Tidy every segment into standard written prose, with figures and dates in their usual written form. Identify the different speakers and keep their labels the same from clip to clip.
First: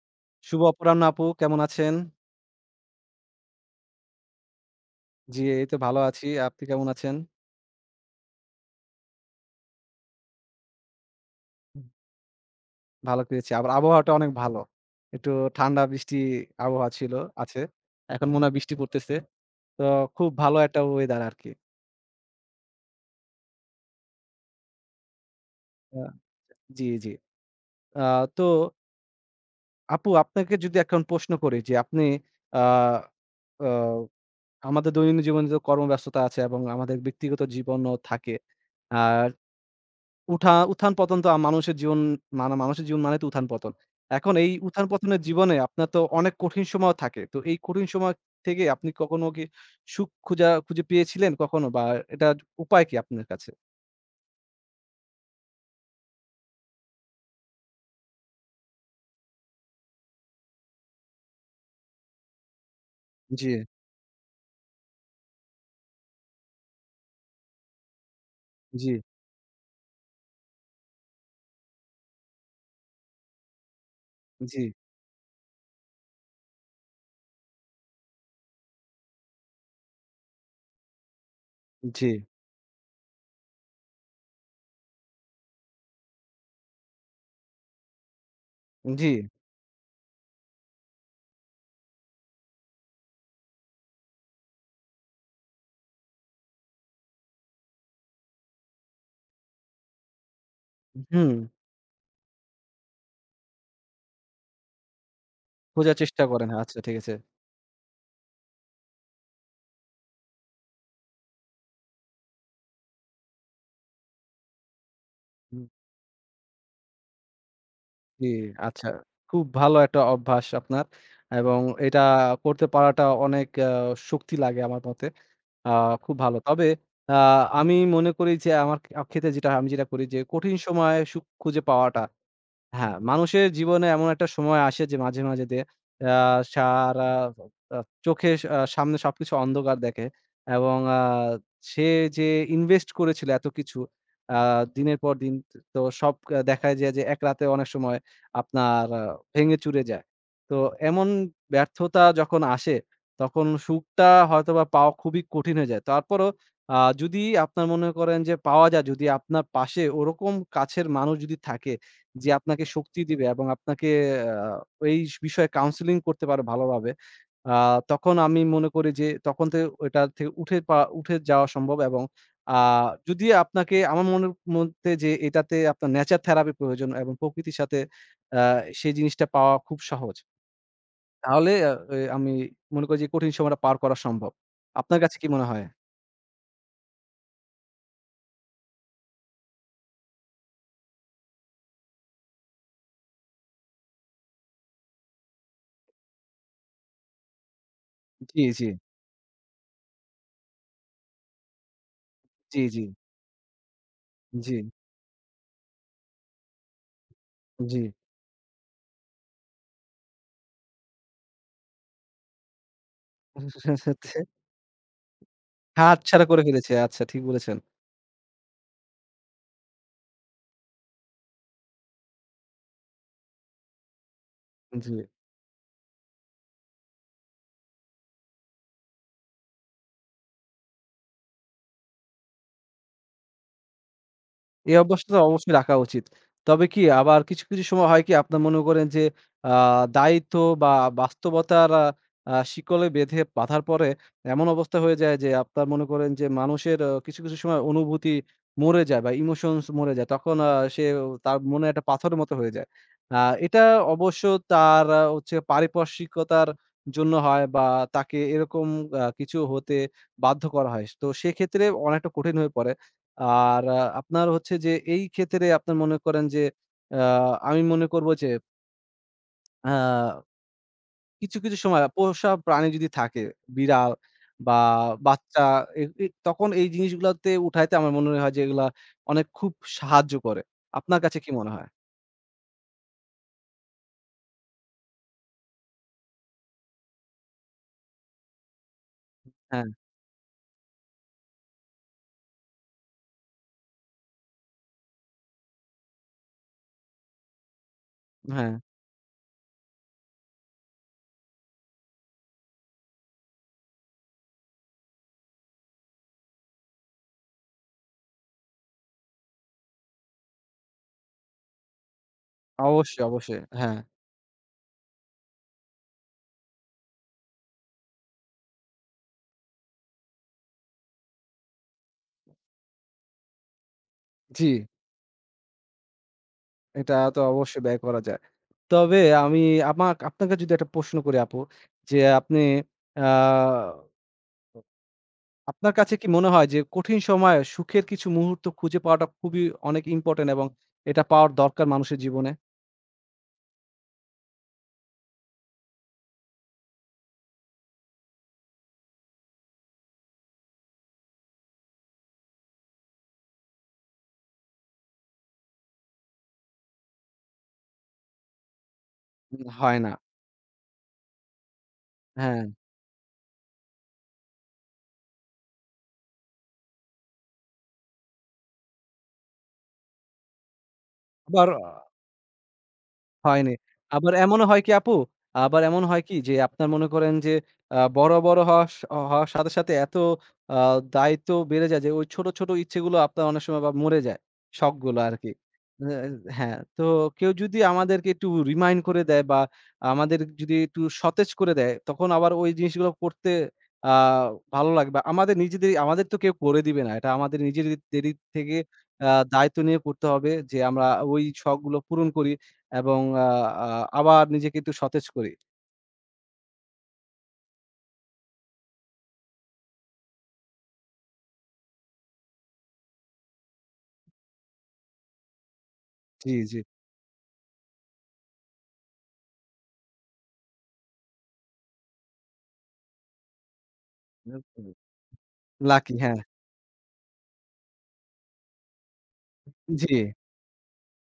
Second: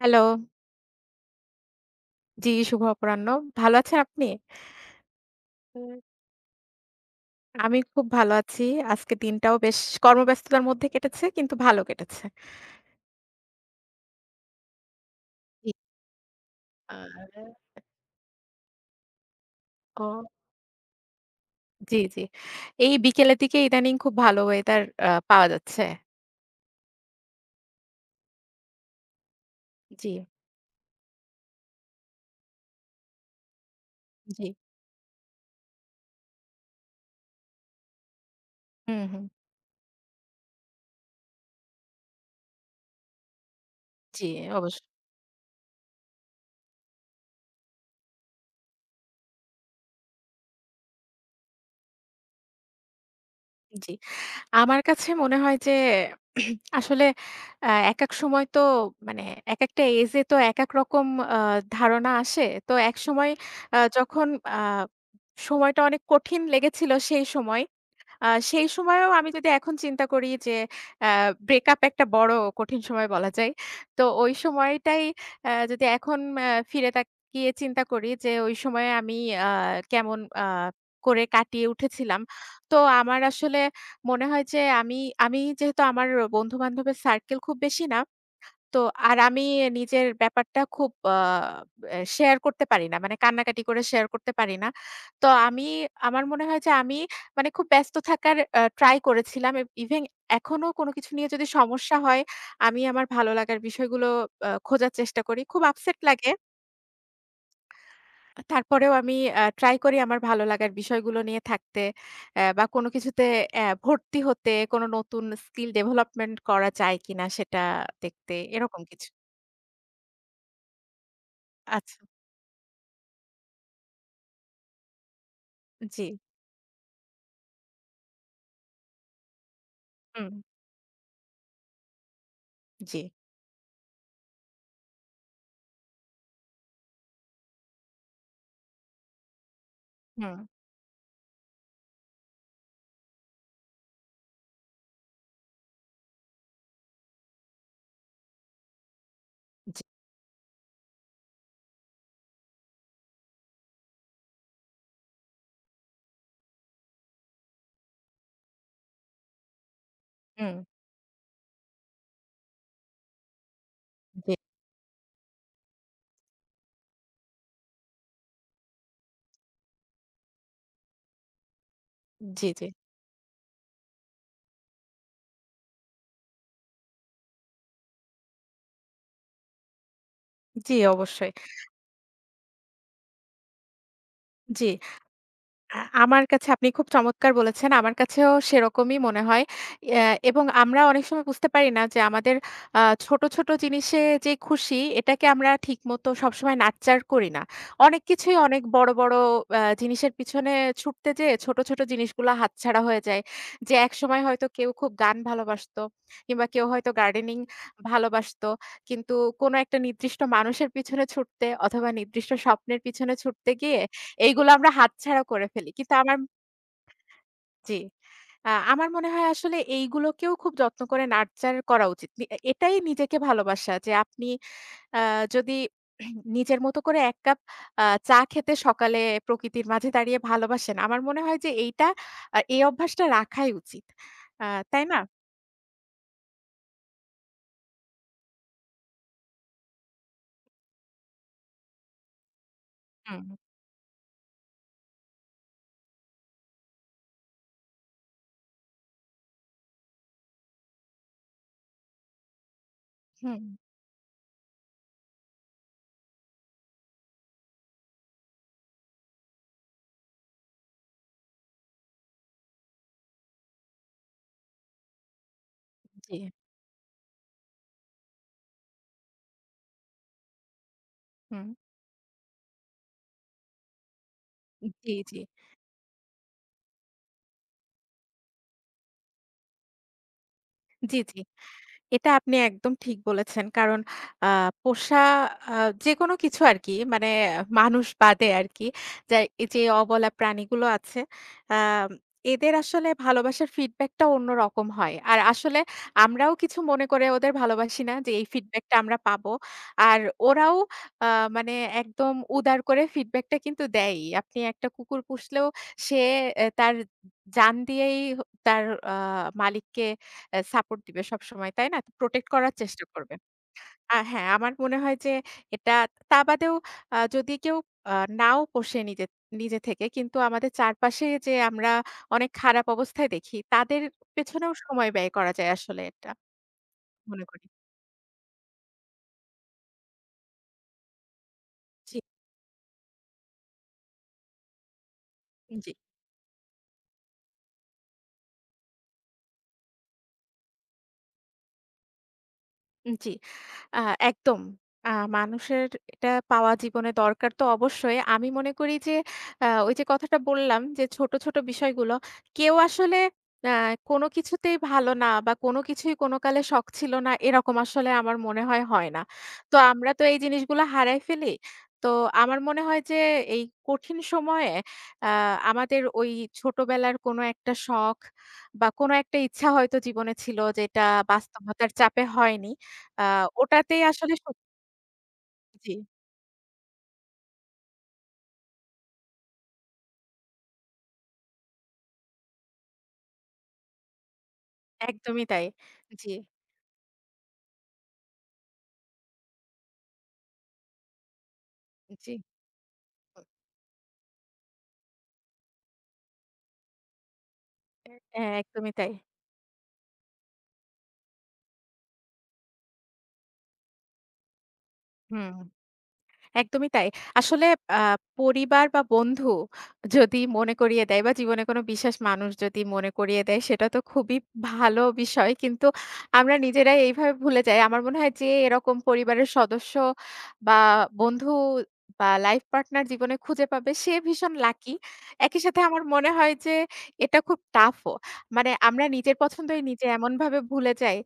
Speaker 1: Hello.
Speaker 2: শুভ অপরাহ্ন আপু, কেমন আছেন?
Speaker 1: জি, শুভ অপরাহ্ন। ভালো আছেন আপনি?
Speaker 2: জি, এই তো
Speaker 1: হুম।
Speaker 2: ভালো আছি। আপনি কেমন আছেন?
Speaker 1: আমি খুব ভালো আছি। আজকে দিনটাও বেশ কর্মব্যস্ততার মধ্যে কেটেছে, কিন্তু ভালো কেটেছে।
Speaker 2: ভালো পেয়েছি। আবার আবহাওয়াটা অনেক ভালো। একটু
Speaker 1: জি।
Speaker 2: ঠান্ডা বৃষ্টি আবহাওয়া
Speaker 1: আর।
Speaker 2: ছিল আছে। এখন মনে হয় বৃষ্টি পড়তেছে। তো
Speaker 1: ও।
Speaker 2: খুব ভালো একটা ওয়েদার আরকি।
Speaker 1: জি, জি। এই বিকেলের দিকে ইদানিং খুব ভালো ওয়েদার পাওয়া যাচ্ছে।
Speaker 2: আ জি, জি। আ তো
Speaker 1: জি,
Speaker 2: আপু, আপনাকে যদি এখন প্রশ্ন করি যে আপনি আ আ
Speaker 1: জি।
Speaker 2: আমাদের দৈনন্দিন জীবনে তো কর্মব্যস্ততা আছে এবং আমাদের ব্যক্তিগত জীবনও থাকে।
Speaker 1: হুম, হুম।
Speaker 2: আর উত্থান-পতন তো মানুষের জীবন, মানে মানুষের জীবন মানে তো উত্থান-পতন।
Speaker 1: জি,
Speaker 2: এখন এই
Speaker 1: অবশ্যই।
Speaker 2: উত্থান-পতনের জীবনে আপনার তো অনেক কঠিন সময়ও থাকে। তো এই কঠিন সময় থেকে আপনি কখনো কি সুখ খুঁজে পেয়েছিলেন কখনো, বা এটার উপায় কি আপনার কাছে?
Speaker 1: জি। আমার কাছে মনে হয় যে আসলে একেক সময় তো মানে একেকটা এজ এ তো একেক রকম আ ধারণা আসে। তো একসময়
Speaker 2: জি,
Speaker 1: যখন আ সময়টা অনেক কঠিন লেগেছিল সেই সময়, সেই
Speaker 2: জি,
Speaker 1: সময়েও আমি যদি এখন চিন্তা করি যে আ ব্রেকআপ একটা বড় কঠিন সময় বলা যায়। তো ওই
Speaker 2: জি,
Speaker 1: সময়টাই যদি এখন আ ফিরে তাকিয়ে চিন্তা করি যে ওই সময়ে আমি আ কেমন করে কাটিয়ে
Speaker 2: জি,
Speaker 1: উঠেছিলাম। তো আমার আসলে মনে হয় যে আমি আমি যেহেতু আমার বন্ধু-বান্ধবের সার্কেল খুব বেশি না। তো
Speaker 2: জি।
Speaker 1: আর আমি নিজের ব্যাপারটা খুব আ এ শেয়ার করতে পারি না। মানে কান্নাকাটি করে শেয়ার করতে পারি না। তো আমি, আমার মনে হয় যে আমি মানে খুব ব্যস্ত থাকার ট্রাই করেছিলাম। ইভেন এখনো কোনো কিছু নিয়ে
Speaker 2: হুম,
Speaker 1: যদি সমস্যা হয়, আমি আমার ভালো লাগার বিষয়গুলো খোঁজার চেষ্টা করি। খুব
Speaker 2: খোঁজার
Speaker 1: আপসেট
Speaker 2: চেষ্টা
Speaker 1: লাগে।
Speaker 2: করেন। আচ্ছা ঠিক আছে।
Speaker 1: তারপরেও আমি ট্রাই করি আমার ভালো লাগার বিষয়গুলো নিয়ে থাকতে, বা কোনো কিছুতে ভর্তি হতে, কোনো নতুন
Speaker 2: হুম।
Speaker 1: স্কিল ডেভেলপমেন্ট করা যায় কিনা সেটা
Speaker 2: জি,
Speaker 1: দেখতে, এরকম
Speaker 2: আচ্ছা।
Speaker 1: কিছু।
Speaker 2: খুব ভালো একটা অভ্যাস আপনার, এবং
Speaker 1: আচ্ছা,
Speaker 2: এটা করতে পারাটা অনেক শক্তি লাগে আমার মতে। আ
Speaker 1: জি।
Speaker 2: খুব ভালো। তবে আ আমি মনে করি যে আমার ক্ষেত্রে যেটা আমি, যেটা করি যে
Speaker 1: হুম,
Speaker 2: কঠিন সময়ে সুখ খুঁজে পাওয়াটা, হ্যাঁ,
Speaker 1: জি।
Speaker 2: মানুষের জীবনে এমন একটা সময় আসে যে মাঝে, মাঝে দিয়ে আ সারা আ চোখে সামনে সবকিছু অন্ধকার দেখে,
Speaker 1: হুম,
Speaker 2: এবং সে যে ইনভেস্ট করেছিল এত কিছু আ দিনের পর দিন, তো সব আহ, দেখায় যায় যে এক রাতে অনেক সময় আপনার ভেঙে চুরে
Speaker 1: জি,
Speaker 2: যায়। তো এমন ব্যর্থতা যখন আসে তখন সুখটা হয়তোবা পাওয়া খুবই কঠিন হয়ে যায়। তারপরও যদি আপনার মনে করেন যে পাওয়া যায়, যদি আপনার পাশে ওরকম
Speaker 1: হুম,
Speaker 2: কাছের মানুষ যদি থাকে যে আপনাকে শক্তি দিবে, এবং আপনাকে
Speaker 1: জি,
Speaker 2: আ এই বিষয়ে কাউন্সেলিং করতে পারে ভালোভাবে। আ তখন আমি মনে করি যে তখন থেকে ওইটা থেকে উঠে যাওয়া সম্ভব, এবং
Speaker 1: জি,
Speaker 2: আ
Speaker 1: জি,
Speaker 2: যদি আপনাকে আমার মনের মধ্যে যে এটাতে আপনার নেচার থেরাপি প্রয়োজন, এবং প্রকৃতির সাথে আ সেই জিনিসটা পাওয়া খুব সহজ।
Speaker 1: জি, অবশ্যই।
Speaker 2: তাহলে আ এ আমি মনে করি যে কঠিন সময়টা পার করা সম্ভব।
Speaker 1: জি,
Speaker 2: আপনার কাছে কি মনে হয়?
Speaker 1: আমার কাছে আপনি খুব চমৎকার বলেছেন। আমার কাছেও সেরকমই মনে হয়। ইয়া, এবং আমরা অনেক সময় বুঝতে পারি না যে আমাদের আ ছোট, ছোট জিনিসে যে খুশি এটাকে আমরা ঠিকমতো সবসময় নাচ্চার করি না। অনেক কিছুই
Speaker 2: জি,
Speaker 1: অনেক
Speaker 2: জি,
Speaker 1: বড়, বড় জিনিসের পিছনে ছুটতে যেয়ে ছোট, ছোট জিনিসগুলা
Speaker 2: জি, জি,
Speaker 1: হাতছাড়া হয়ে যায়। যে একসময় হয়তো
Speaker 2: জি,
Speaker 1: কেউ খুব গান ভালোবাসতো, কিংবা কেউ হয়তো গার্ডেনিং
Speaker 2: জি।
Speaker 1: ভালোবাসতো। কিন্তু কোনো একটা নির্দিষ্ট মানুষের পিছনে ছুটতে অথবা নির্দিষ্ট স্বপ্নের পিছনে ছুটতে গিয়ে এইগুলো আমরা হাতছাড়া করে ফেলি। কিন্তু আমার।
Speaker 2: হাতছাড়া করে ফেলেছে। আচ্ছা ঠিক বলেছেন।
Speaker 1: জি। আমার মনে হয় আসলে এইগুলোকেও খুব যত্ন করে নার্চার করা উচিত। নি এ এটাই নিজেকে ভালোবাসা, যে আপনি
Speaker 2: জি।
Speaker 1: আ যদি নিজের মতো করে ১ কাপ চা খেতে সকালে প্রকৃতির মাঝে দাঁড়িয়ে ভালোবাসেন। আমার মনে হয় যে এইটা, এই অভ্যাসটা রাখাই উচিত। আ
Speaker 2: এই
Speaker 1: তাই না?
Speaker 2: অভ্যাসটা তো অবশ্যই রাখা উচিত। তবে কি আবার কিছু, কিছু সময় হয় কি আপনার মনে করেন যে আ দায়িত্ব বা বাস্তবতার আ আ শিকলে বেঁধে
Speaker 1: হুম,
Speaker 2: বাঁধার পরে এমন অবস্থা হয়ে যায় যে আপনার মনে করেন যে মানুষের কিছু, কিছু সময় অনুভূতি মরে যায় বা ইমোশনস মরে যায়। তখন সে তার মনে একটা পাথরের মতো হয়ে যায়। আ
Speaker 1: হুম,
Speaker 2: এটা অবশ্য তার হচ্ছে পারিপার্শ্বিকতার জন্য হয়, বা তাকে এরকম কিছু হতে বাধ্য করা হয়। তো সেক্ষেত্রে অনেকটা কঠিন হয়ে পড়ে। আর আপনার হচ্ছে যে এই ক্ষেত্রে আপনার মনে
Speaker 1: জি,
Speaker 2: করেন যে আ আমি মনে করব যে আ কিছু,
Speaker 1: হুম।
Speaker 2: কিছু সময় পোষা প্রাণী যদি থাকে, বিড়াল বা
Speaker 1: জি, জি,
Speaker 2: বাচ্চা, এ এ তখন এই জিনিসগুলাতে উঠাইতে আমার মনে হয় যে এগুলা অনেক খুব সাহায্য করে।
Speaker 1: জি,
Speaker 2: আপনার কাছে
Speaker 1: জি।
Speaker 2: কি মনে হয়?
Speaker 1: এটা আপনি একদম ঠিক বলেছেন। কারণ আ পোষা, আ যেকোনো কিছু আরকি, মানে মানুষ বাদে আরকি। যা, এই যে
Speaker 2: হ্যাঁ,
Speaker 1: অবলা প্রাণীগুলো আছে, আম এদের আসলে ভালোবাসার ফিডব্যাকটা অন্যরকম হয়। আর আসলে আমরাও কিছু মনে করে ওদের ভালোবাসি না যে এই
Speaker 2: হ্যাঁ,
Speaker 1: ফিডব্যাকটা আমরা পাবো। আর ওরাও আ মানে একদম উদার করে ফিডব্যাকটা কিন্তু দেয়ই। আপনি একটা কুকুর পুষলেও সে তার জান দিয়েই তার আ মালিককে সাপোর্ট দিবে সবসময়, তাই না? প্রোটেক্ট করার চেষ্টা
Speaker 2: অবশ্যই,
Speaker 1: করবে।
Speaker 2: অবশ্যই। হ্যাঁ,
Speaker 1: হ্যাঁ, আমার মনে হয় যে এটা, তা বাদেও যদি কেউ আ নাও পোষে নিজে, নিজে থেকে, কিন্তু আমাদের চারপাশে যে আমরা অনেক খারাপ অবস্থায় দেখি, তাদের
Speaker 2: জি,
Speaker 1: পেছনেও সময় ব্যয় করা যায় আসলে, এটা
Speaker 2: এটা তো
Speaker 1: মনে করি।
Speaker 2: অবশ্যই ব্যয় করা যায়। তবে আমি আপনাকে যদি একটা প্রশ্ন করি আপু, যে
Speaker 1: জি,
Speaker 2: আপনি আ
Speaker 1: জি।
Speaker 2: আপনার কাছে কি মনে হয় যে কঠিন সময়ে সুখের কিছু মুহূর্ত খুঁজে পাওয়াটা খুবই অনেক ইম্পোর্টেন্ট, এবং এটা পাওয়ার দরকার মানুষের জীবনে?
Speaker 1: জি। আ একদম। আ মানুষের এটা পাওয়া জীবনে দরকার তো অবশ্যই। আমি মনে করি যে ওই যে কথাটা বললাম যে ছোট, ছোট বিষয়গুলো কেউ আসলে আ কোনো কিছুতেই ভালো না বা কোনো কিছুই কোনো কালে শখ ছিল না, এরকম আসলে আমার মনে হয়, হয় না।
Speaker 2: উম
Speaker 1: তো
Speaker 2: হয়
Speaker 1: আমরা
Speaker 2: না।
Speaker 1: তো এই জিনিসগুলো হারায় ফেলি। তো আমার
Speaker 2: হ্যাঁ,
Speaker 1: মনে হয় যে এই কঠিন সময়ে আ আমাদের ওই ছোটবেলার কোনো একটা শখ বা কোনো একটা ইচ্ছা হয়তো জীবনে ছিল, যেটা
Speaker 2: আবার
Speaker 1: বাস্তবতার চাপে হয়নি। আ
Speaker 2: হয়নি।
Speaker 1: ওটাতেই
Speaker 2: আবার
Speaker 1: আসলে
Speaker 2: এমনও হয় কি আপু? আবার
Speaker 1: জি,
Speaker 2: এমন হয় কি যে আপনার মনে করেন যে বড়, বড় হওয়ার সাথে, সাথে এত আ দায়িত্ব বেড়ে যায় যে ওই ছোট, ছোট ইচ্ছেগুলো আপনার অনেক সময় বা মরে যায়। শখগুলো
Speaker 1: একদমই
Speaker 2: আরকি।
Speaker 1: তাই।
Speaker 2: অ্যা
Speaker 1: জি,
Speaker 2: হ্যাঁ, তো কেউ যদি আমাদেরকে একটু রিমাইন্ড করে দেয় বা আমাদের যদি একটু সতেজ করে দেয়, তখন
Speaker 1: জি।
Speaker 2: আবার ওই জিনিসগুলো করতে আ ভালো লাগবে। আমাদের নিজেদের, আমাদের তো কেউ করে দিবে না। এটা আমাদের নিজেদেরই থেকে
Speaker 1: একদমই তাই।
Speaker 2: দায়িত্ব নিয়ে করতে হবে যে আমরা ওই শখগুলো পূরণ করি। এবং আ আ আবার নিজেকে একটু সতেজ করি।
Speaker 1: হুম। একদমই তাই। আসলে আ পরিবার বা বন্ধু যদি মনে করিয়ে দেয় বা জীবনে কোনো বিশেষ মানুষ যদি মনে করিয়ে দেয়, সেটা তো খুবই ভালো বিষয়। কিন্তু
Speaker 2: জি,
Speaker 1: আমরা
Speaker 2: জি।
Speaker 1: নিজেরাই এইভাবে ভুলে যাই। আমার মনে হয় যে এরকম পরিবারের সদস্য বা বন্ধু বা লাইফ পার্টনার জীবনে খুঁজে পাবে, সে ভীষণ লাকি। একই সাথে আমার
Speaker 2: লাকি
Speaker 1: মনে
Speaker 2: হ্যাঁ।
Speaker 1: হয় যে এটা খুব টাফও। মানে আমরা নিজের পছন্দই নিজে
Speaker 2: জি,
Speaker 1: এমনভাবে ভুলে যাই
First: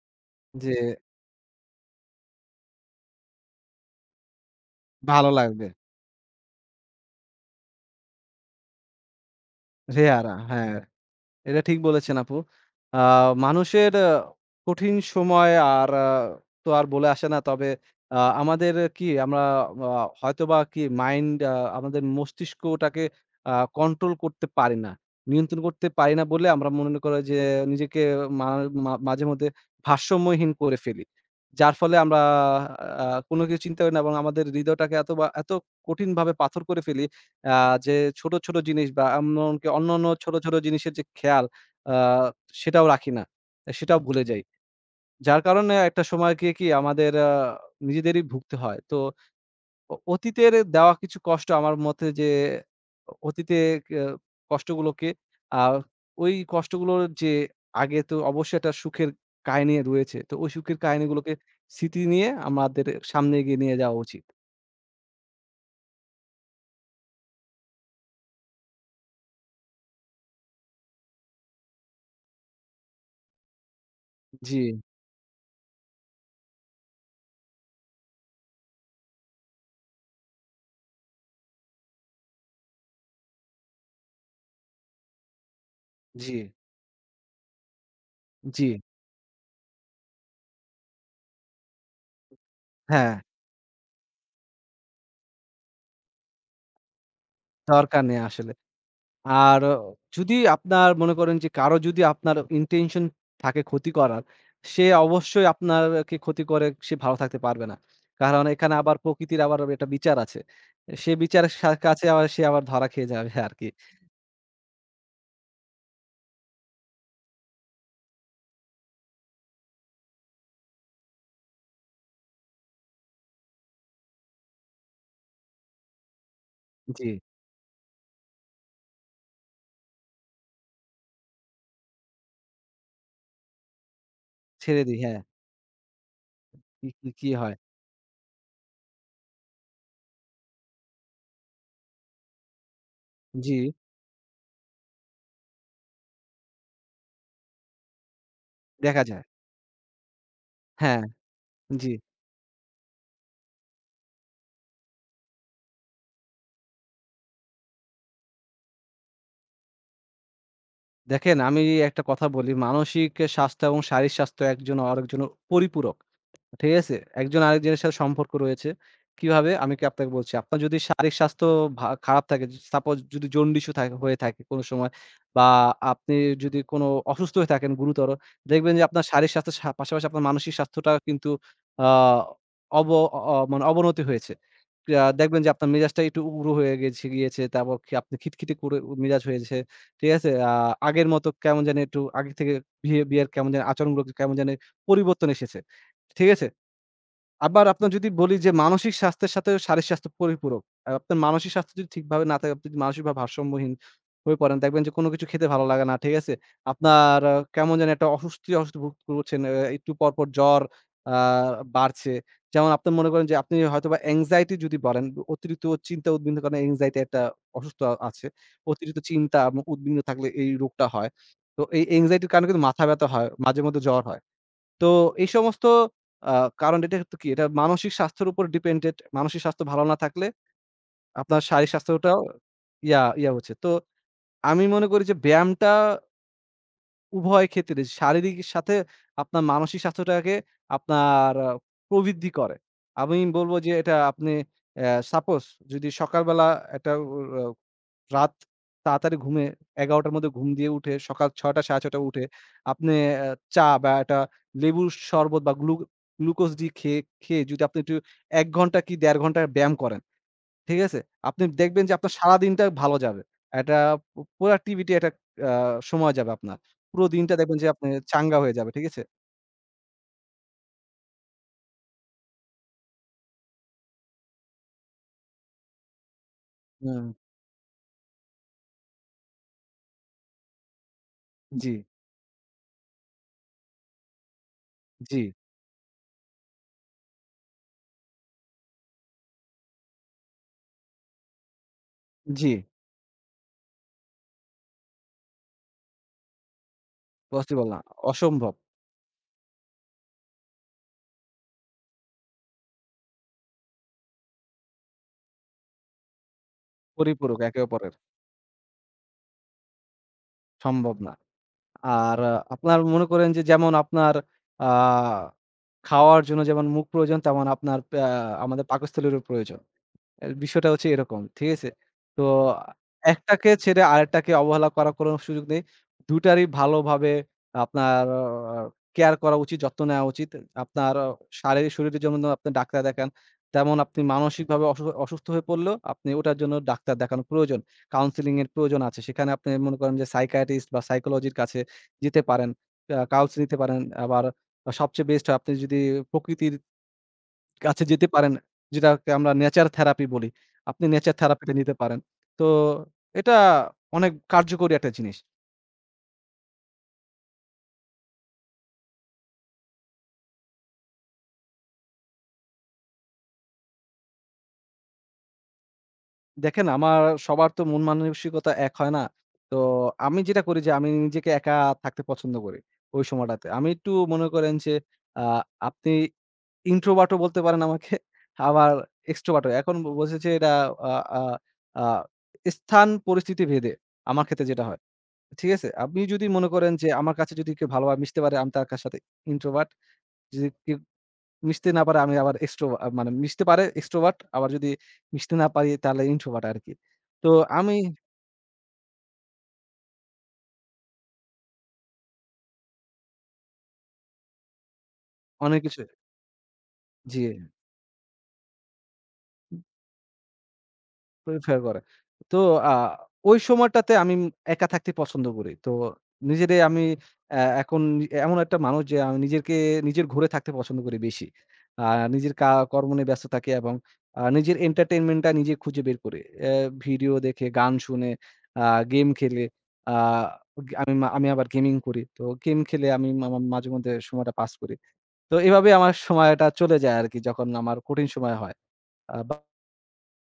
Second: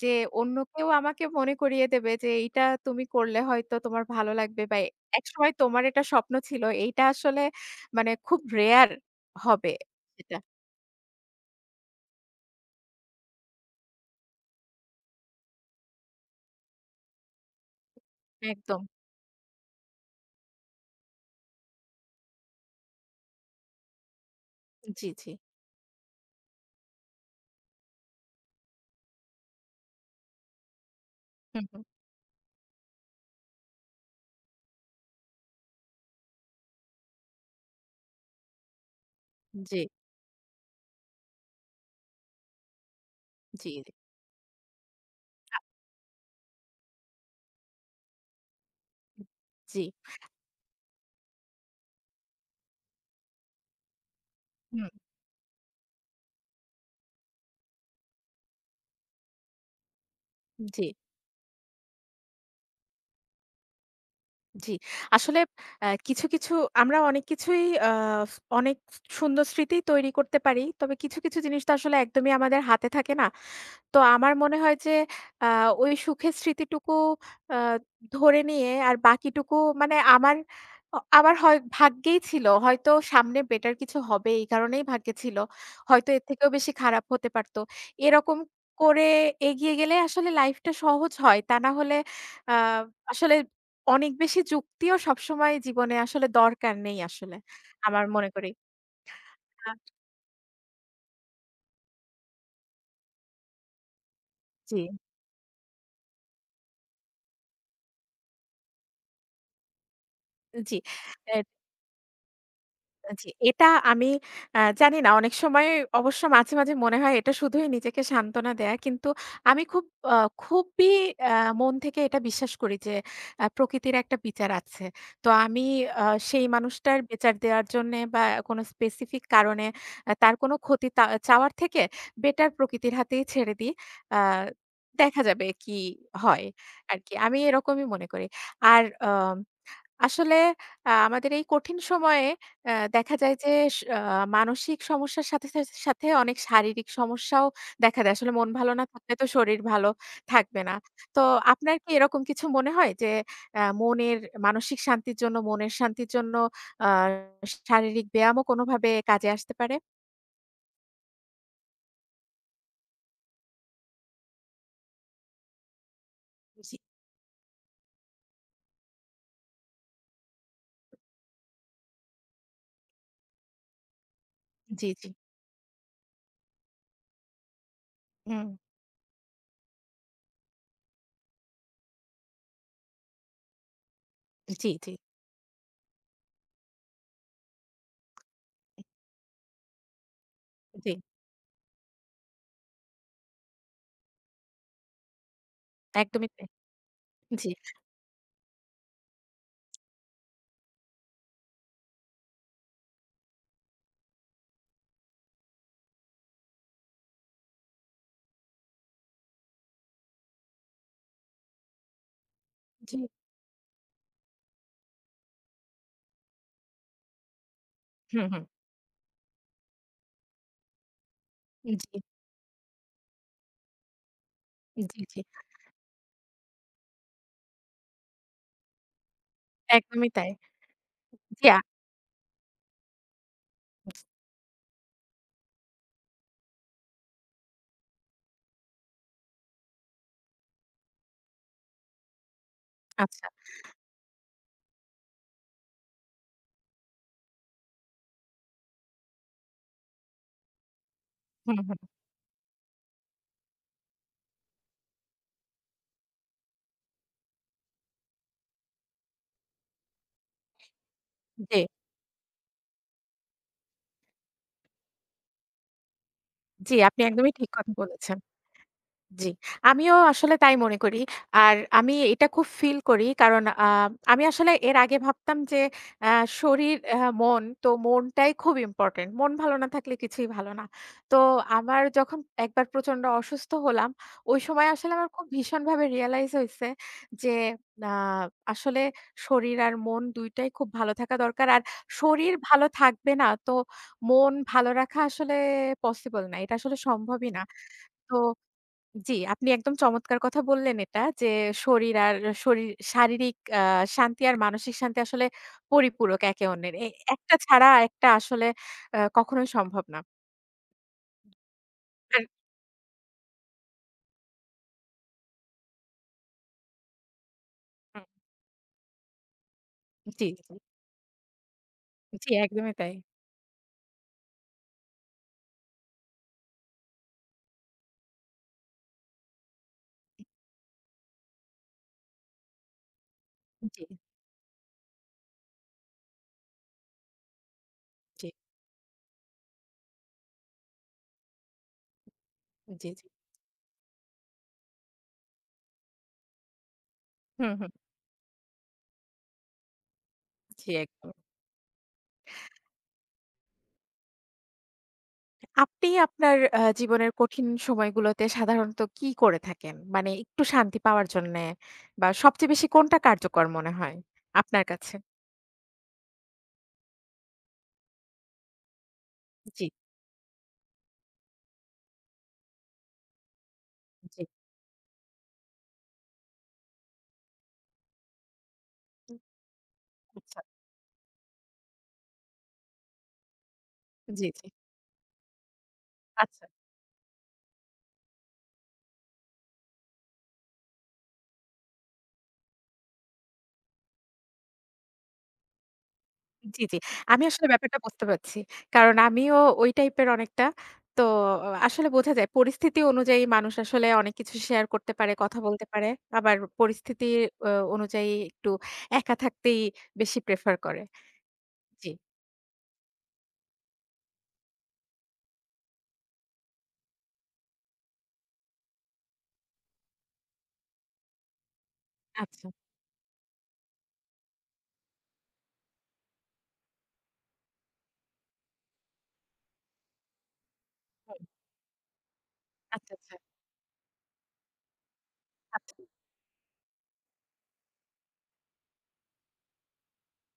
Speaker 1: যে অন্য
Speaker 2: যে
Speaker 1: কেউ আমাকে মনে করিয়ে দেবে যে এইটা তুমি করলে হয়তো তোমার ভালো লাগবে, বা
Speaker 2: ভালো
Speaker 1: একসময়
Speaker 2: লাগবে।
Speaker 1: তোমার এটা স্বপ্ন ছিল। এইটা আসলে মানে খুব রেয়ার হবে
Speaker 2: রেয়ারা
Speaker 1: সেটা।
Speaker 2: হ্যাঁ। এটা ঠিক বলেছেন আপু। আ মানুষের কঠিন সময় আর তো আর বলে আসে না। তবে আমাদের
Speaker 1: একদম।
Speaker 2: কি আমরা আ হয়তোবা কি মাইন্ড আ আমাদের মস্তিষ্কটাকে আ কন্ট্রোল করতে পারি না।
Speaker 1: জি, জি।
Speaker 2: নিয়ন্ত্রণ করতে পারি না বলে আমরা মনে করি যে নিজেকে মা মা মাঝেমধ্যে ভারসাম্যহীন করে ফেলি।
Speaker 1: হুম,
Speaker 2: যার
Speaker 1: হুম।
Speaker 2: ফলে আমরা কোনো কিছু চিন্তা করি না, এবং আমাদের হৃদয়টাকে এত বা এত কঠিনভাবে পাথর করে ফেলি আ যে ছোট, ছোট জিনিস বা এমনকি
Speaker 1: জি,
Speaker 2: অন্যান্য ছোট, ছোট জিনিসের যে খেয়াল আ সেটাও রাখি না।
Speaker 1: জি,
Speaker 2: সেটাও ভুলে যাই। যার কারণে একটা সময় গিয়ে কি আমাদের নিজেদেরই ভুগতে হয়। তো
Speaker 1: জি।
Speaker 2: অতীতের দেওয়া কিছু কষ্ট আমার মতে যে অতীতে আ
Speaker 1: হুম,
Speaker 2: কষ্টগুলোকে আ ওই কষ্টগুলোর যে আগে তো অবশ্যই একটা সুখের কাহিনী রয়েছে। তো ওই সুখের
Speaker 1: জি,
Speaker 2: কাহিনীগুলোকে স্মৃতি নিয়ে আমাদের সামনে এগিয়ে নিয়ে যাওয়া উচিত।
Speaker 1: জি। আসলে কিছু, কিছু, আমরা অনেক কিছুই অনেক সুন্দর স্মৃতি তৈরি করতে পারি। তবে কিছু, কিছু জিনিস তো আসলে একদমই আমাদের হাতে থাকে না। তো আমার
Speaker 2: জি,
Speaker 1: মনে হয় যে আ ওই সুখের স্মৃতিটুকু আ ধরে নিয়ে আর বাকিটুকু মানে আমার হয় ভাগ্যেই ছিল। হয়তো সামনে বেটার কিছু হবে এই কারণেই ভাগ্যে ছিল। হয়তো এর
Speaker 2: জি,
Speaker 1: থেকেও বেশি খারাপ হতে পারত। এরকম
Speaker 2: জি।
Speaker 1: করে এগিয়ে গেলে আসলে লাইফটা সহজ হয়। তা না হলে আ
Speaker 2: হ্যাঁ,
Speaker 1: আসলে অনেক বেশি যুক্তিও সবসময় জীবনে আসলে দরকার নেই আসলে।
Speaker 2: দরকার
Speaker 1: আমার
Speaker 2: নেই
Speaker 1: মনে করি।
Speaker 2: আসলে। আর
Speaker 1: আ
Speaker 2: যদি আপনার মনে করেন যে কারো যদি আপনার intention থাকে ক্ষতি করার,
Speaker 1: জি,
Speaker 2: সে অবশ্যই আপনাকে ক্ষতি করে সে ভালো থাকতে পারবে না। কারণ এখানে আবার প্রকৃতির আবার একটা বিচার আছে।
Speaker 1: জি।
Speaker 2: সে
Speaker 1: এ
Speaker 2: বিচারের কাছে আবার সে আবার ধরা খেয়ে
Speaker 1: জি,
Speaker 2: যাবে
Speaker 1: এটা
Speaker 2: আরকি।
Speaker 1: আমি জানি না। অনেক সময় অবশ্য মাঝে, মাঝে মনে হয় এটা শুধুই নিজেকে সান্ত্বনা দেয়া। কিন্তু আমি আ খুবই আ মন থেকে এটা বিশ্বাস করি যে প্রকৃতির একটা বিচার আছে। তো আমি আ সেই মানুষটার
Speaker 2: জি,
Speaker 1: বিচার দেওয়ার জন্যে বা কোনো স্পেসিফিক কারণে তার কোনো ক্ষতি তা চাওয়ার থেকে বেটার প্রকৃতির হাতেই ছেড়ে দিই। আ
Speaker 2: ছেড়ে দিই হ্যাঁ।
Speaker 1: দেখা যাবে কি হয়
Speaker 2: কি, কি,
Speaker 1: আরকি।
Speaker 2: কি
Speaker 1: আমি
Speaker 2: হয়?
Speaker 1: এরকমই মনে করি। আর আ আসলে আমাদের এই কঠিন সময়ে দেখা যায় যে
Speaker 2: জি,
Speaker 1: স আ মানসিক সমস্যার সাথে, সাথে অনেক শারীরিক সমস্যাও দেখা দেয়। আসলে মন ভালো না
Speaker 2: দেখা
Speaker 1: থাকলে
Speaker 2: যায়।
Speaker 1: তো শরীর ভালো থাকবে না।
Speaker 2: হ্যাঁ,
Speaker 1: তো আপনার কি
Speaker 2: জি।
Speaker 1: এরকম কিছু মনে হয় যে মনের মানসিক শান্তির জন্য, মনের শান্তির জন্য আ শারীরিক ব্যায়ামও কোনোভাবে কাজে আসতে পারে?
Speaker 2: দেখেন আমি একটা কথা বলি, মানসিক স্বাস্থ্য এবং শারীরিক স্বাস্থ্য একজন আরেকজনের পরিপূরক। ঠিক
Speaker 1: জি,
Speaker 2: আছে? একজন আরেকজনের সাথে সম্পর্ক রয়েছে। কিভাবে? আমি কি আপনাকে বলছি। আপনার যদি শারীরিক স্বাস্থ্য খারাপ থাকে, সাপোজ যদি জন্ডিস ও থাকে হয়ে থাকে কোনো
Speaker 1: জি,
Speaker 2: সময়,
Speaker 1: জি।
Speaker 2: বা আপনি যদি কোনো অসুস্থ হয়ে থাকেন গুরুতর,
Speaker 1: হুম।
Speaker 2: দেখবেন যে আপনার শারীরিক স্বাস্থ্যের পাশাপাশি আপনার মানসিক স্বাস্থ্যটাও কিন্তু আ অব অ মানে অবনতি হয়েছে।
Speaker 1: জি, জি,
Speaker 2: দেখবেন যে আপনার মেজাজটা একটু উগ্র হয়ে গিয়েছে। তারপর আপনি খিটখিটে করে মেজাজ হয়েছে। ঠিক আছে?
Speaker 1: জি।
Speaker 2: আগের মতো কেমন জানি একটু আগে থেকে বিহেভিয়ার কেমন জানি, আচরণগুলো কেমন জানি পরিবর্তন এসেছে। ঠিক
Speaker 1: একদমই
Speaker 2: আছে?
Speaker 1: তাই। জি,
Speaker 2: আবার আপনার যদি বলি যে মানসিক স্বাস্থ্যের সাথে শারীরিক স্বাস্থ্য পরিপূরক। আপনার মানসিক স্বাস্থ্য যদি ঠিকভাবে না থাকে, আপনি যদি মানসিকভাবে ভারসাম্যহীন হয়ে পড়েন, দেখবেন যে কোন কিছু খেতে ভালো লাগে না, ঠিক আছে? আপনার কেমন জানি একটা অস্বস্তি, অস্বস্তি ভুগ করছেন। একটু পরপর জ্বর আ বাড়ছে। যেমন আপনি
Speaker 1: জি।
Speaker 2: মনে করেন যে আপনি হয়তোবা anxiety যদি বলেন, অতিরিক্ত চিন্তা উদ্বিগ্ন কারণে anxiety একটা অসুস্থ আছে।
Speaker 1: হুম, হুম।
Speaker 2: অতিরিক্ত চিন্তা এবং উদ্বিগ্ন থাকলে এই রোগটা হয়। তো এই
Speaker 1: জি,
Speaker 2: anxiety র কারণে কিন্তু মাথা ব্যথা হয়, মাঝে মধ্যে জ্বর হয়। তো
Speaker 1: জি, জি।
Speaker 2: এই সমস্ত আ কারণ। এটা তো কি? এটা মানসিক স্বাস্থ্যের উপর ডিপেন্ডেন্ট। মানসিক স্বাস্থ্য ভালো না
Speaker 1: একদমই
Speaker 2: থাকলে
Speaker 1: তাই।
Speaker 2: আপনার
Speaker 1: জি,
Speaker 2: শারীরিক স্বাস্থ্যটাও ইয়া ইয়া হচ্ছে। তো আমি মনে করি যে ব্যায়ামটা উভয় ক্ষেত্রে শারীরিক সাথে আপনার মানসিক স্বাস্থ্যটাকে আপনার প্রবৃদ্ধি করে। আমি
Speaker 1: আচ্ছা।
Speaker 2: বলব যে এটা আপনি সাপোজ যদি সকালবেলা একটা উ রাত তাড়াতাড়ি ঘুমে ১১ টার মধ্যে ঘুম দিয়ে উঠে সকাল ৬
Speaker 1: হুম।
Speaker 2: টা
Speaker 1: হুম,
Speaker 2: ৬:৩০ উঠে আপনি চা বা একটা লেবুর শরবত বা গ্লুকোজ ডি খেয়ে যদি আপনি একটু ১ ঘন্টা কি ১.৫ ঘন্টা ব্যায়াম করেন, ঠিক আছে? আপনি
Speaker 1: জি,
Speaker 2: দেখবেন যে আপনার সারাদিনটা ভালো যাবে। একটা প্রোডাক্টিভিটি একটা আ সময় যাবে আপনার।
Speaker 1: জি, আপনি
Speaker 2: পুরো
Speaker 1: একদমই
Speaker 2: দিনটা
Speaker 1: ঠিক
Speaker 2: দেখবেন যে
Speaker 1: কথা
Speaker 2: আপনি
Speaker 1: বলেছেন।
Speaker 2: চাঙ্গা হয়ে যাবে, ঠিক আছে?
Speaker 1: জি, আমিও আসলে তাই মনে করি। আর আমি এটা খুব ফিল করি, কারণ আমি আসলে এর আগে ভাবতাম যে আ শরীর,
Speaker 2: হুম,
Speaker 1: মন, তো মনটাই খুব ইম্পোর্টেন্ট। মন ভালো না থাকলে কিছুই ভালো না। তো
Speaker 2: জি,
Speaker 1: আমার যখন একবার প্রচন্ড অসুস্থ হলাম, ওই সময় আসলে আমার
Speaker 2: জি,
Speaker 1: খুব ভীষণভাবে রিয়ালাইজ হইছে যে আ আসলে শরীর আর মন ২ টাই খুব ভালো থাকা দরকার। আর শরীর
Speaker 2: জি।
Speaker 1: ভালো থাকবে না তো মন ভালো রাখা আসলে পসিবল না। এটা আসলে সম্ভবই না।
Speaker 2: পসিবল না।
Speaker 1: তো
Speaker 2: অসম্ভব।
Speaker 1: জি, আপনি একদম চমৎকার কথা বললেন এটা যে, শরীর আর শরীর শারীরিক শান্তি আর মানসিক শান্তি আসলে পরিপূরক একে অন্যের। একটা
Speaker 2: পরিপূরক একে
Speaker 1: ছাড়া
Speaker 2: অপরের।
Speaker 1: একটা আসলে কখনোই সম্ভব না।
Speaker 2: সম্ভব না। আর
Speaker 1: আর
Speaker 2: আহ, আপনার মনে করেন যে যেমন আপনার আ খাওয়ার জন্য যেমন মুখ প্রয়োজন তেমন আপনার
Speaker 1: হুম,
Speaker 2: আমাদের পাকস্থলীরও প্রয়োজন। এ
Speaker 1: জি, জি,
Speaker 2: বিষয়টা হচ্ছে এরকম। ঠিক আছে? তো
Speaker 1: জি, একদমই তাই।
Speaker 2: একটাকে ছেড়ে আরেকটাকে অবহেলা করার কোনো সুযোগ নেই। ২ টারই ভালোভাবে আপনার কেয়ার করা উচিত, যত্ন নেওয়া উচিত। আপনার অ শারীরিক শরীরের জন্য আপনি ডাক্তার দেখান। তেমন
Speaker 1: জি,
Speaker 2: আপনি মানসিকভাবে অসুস্থ হয়ে পড়লেও আপনি ওটার জন্য ডাক্তার দেখানো প্রয়োজন।
Speaker 1: জি,
Speaker 2: কাউন্সেলিং এর প্রয়োজন আছে। সেখানে আপনি মনে করেন যে সাইকিয়াট্রিস্ট বা সাইকোলজির কাছে যেতে পারেন।
Speaker 1: জি, জি।
Speaker 2: কাউন্সেল নিতে পারেন। আবার সবচেয়ে বেস্ট হয় আপনি যদি প্রকৃতির
Speaker 1: হুম, হুম।
Speaker 2: কাছে যেতে পারেন। যেটাকে আমরা নেচার থেরাপি বলি।
Speaker 1: জি,
Speaker 2: আপনি
Speaker 1: একদম।
Speaker 2: নেচার থেরাপিটা নিতে পারেন। তো এটা অনেক কার্যকরী একটা জিনিস।
Speaker 1: আপনি আপনার জীবনের কঠিন সময়গুলোতে সাধারণত কি করে থাকেন? মানে একটু শান্তি পাওয়ার জন্যে বা সবচেয়ে বেশি কোনটা কার্যকর মনে হয় আপনার কাছে?
Speaker 2: দেখেন আমার সবার তো মন মানসিকতা এক হয় না। তো
Speaker 1: জি,
Speaker 2: আমি যেটা করি যে আমি নিজেকে একা থাকতে পছন্দ করি ওই সময়টাতে। আমি একটু
Speaker 1: জি।
Speaker 2: মনে করেন যে আ আপনি ইন্ট্রোভার্ট ও বলতে পারেন আমাকে, আবার এক্সট্রোভার্ট ও। এখন বোঝেছে
Speaker 1: আচ্ছা।
Speaker 2: এটা আ আ আ স্থান পরিস্থিতি ভেদে আমার
Speaker 1: জি,
Speaker 2: ক্ষেত্রে
Speaker 1: জি।
Speaker 2: যেটা হয়। ঠিক আছে? আপনি যদি
Speaker 1: আচ্ছা।
Speaker 2: মনে করেন যে আমার কাছে যদি কেউ ভালোভাবে মিশতে পারে আমি তার কাছে সাথে ইন্ট্রোভার্ট। যদি কেউ মিশতে না পারে আমি আবার এক্সট্রোভা আ মানে মিশতে পারে এক্সট্রোভার্ট, আবার যদি মিশতে না পারি তাহলে ইন্ট্রোভার্ট
Speaker 1: জি,
Speaker 2: আরকি।
Speaker 1: জি। আমি
Speaker 2: তো
Speaker 1: আসলে
Speaker 2: আমি
Speaker 1: ব্যাপারটা বুঝতে পারছি। কারণ আমিও ওই টাইপের অনেকটা। তো আসলে বোঝা যায় পরিস্থিতি অনুযায়ী মানুষ আসলে অনেক কিছু শেয়ার করতে পারে, কথা
Speaker 2: অনেক
Speaker 1: বলতে
Speaker 2: কিছু
Speaker 1: পারে। আবার পরিস্থিতি
Speaker 2: জি।
Speaker 1: অ অনুযায়ী একটু একা থাকতেই বেশি প্রেফার করে।
Speaker 2: প্রিফার করে।
Speaker 1: জি,
Speaker 2: তো আ ওই সময়টাতে আমি একা থাকতে পছন্দ করি। তো নিজেরে আমি এখন এমন একটা মানুষ যে আমি নিজেকে নিজের ঘরে থাকতে পছন্দ করি বেশি। আ নিজের
Speaker 1: আচ্ছা।
Speaker 2: কর্ম নিয়ে ব্যস্ত থাকি, এবং নিজের entertainment টা নিজে খুঁজে বের করি। ভিডিও দেখে, গান শুনে, আ গেম খেলে, আ আমি
Speaker 1: হুম।
Speaker 2: আমি আবার গেমিং করি। তো গেম খেলে
Speaker 1: আচ্ছা,
Speaker 2: আমি
Speaker 1: আচ্ছা,
Speaker 2: মাঝেমধ্যে সময়টা পাস করি। তো এভাবে
Speaker 1: আচ্ছা।
Speaker 2: আমার সময়টা চলে যায় আরকি যখন আমার কঠিন সময় হয়। আ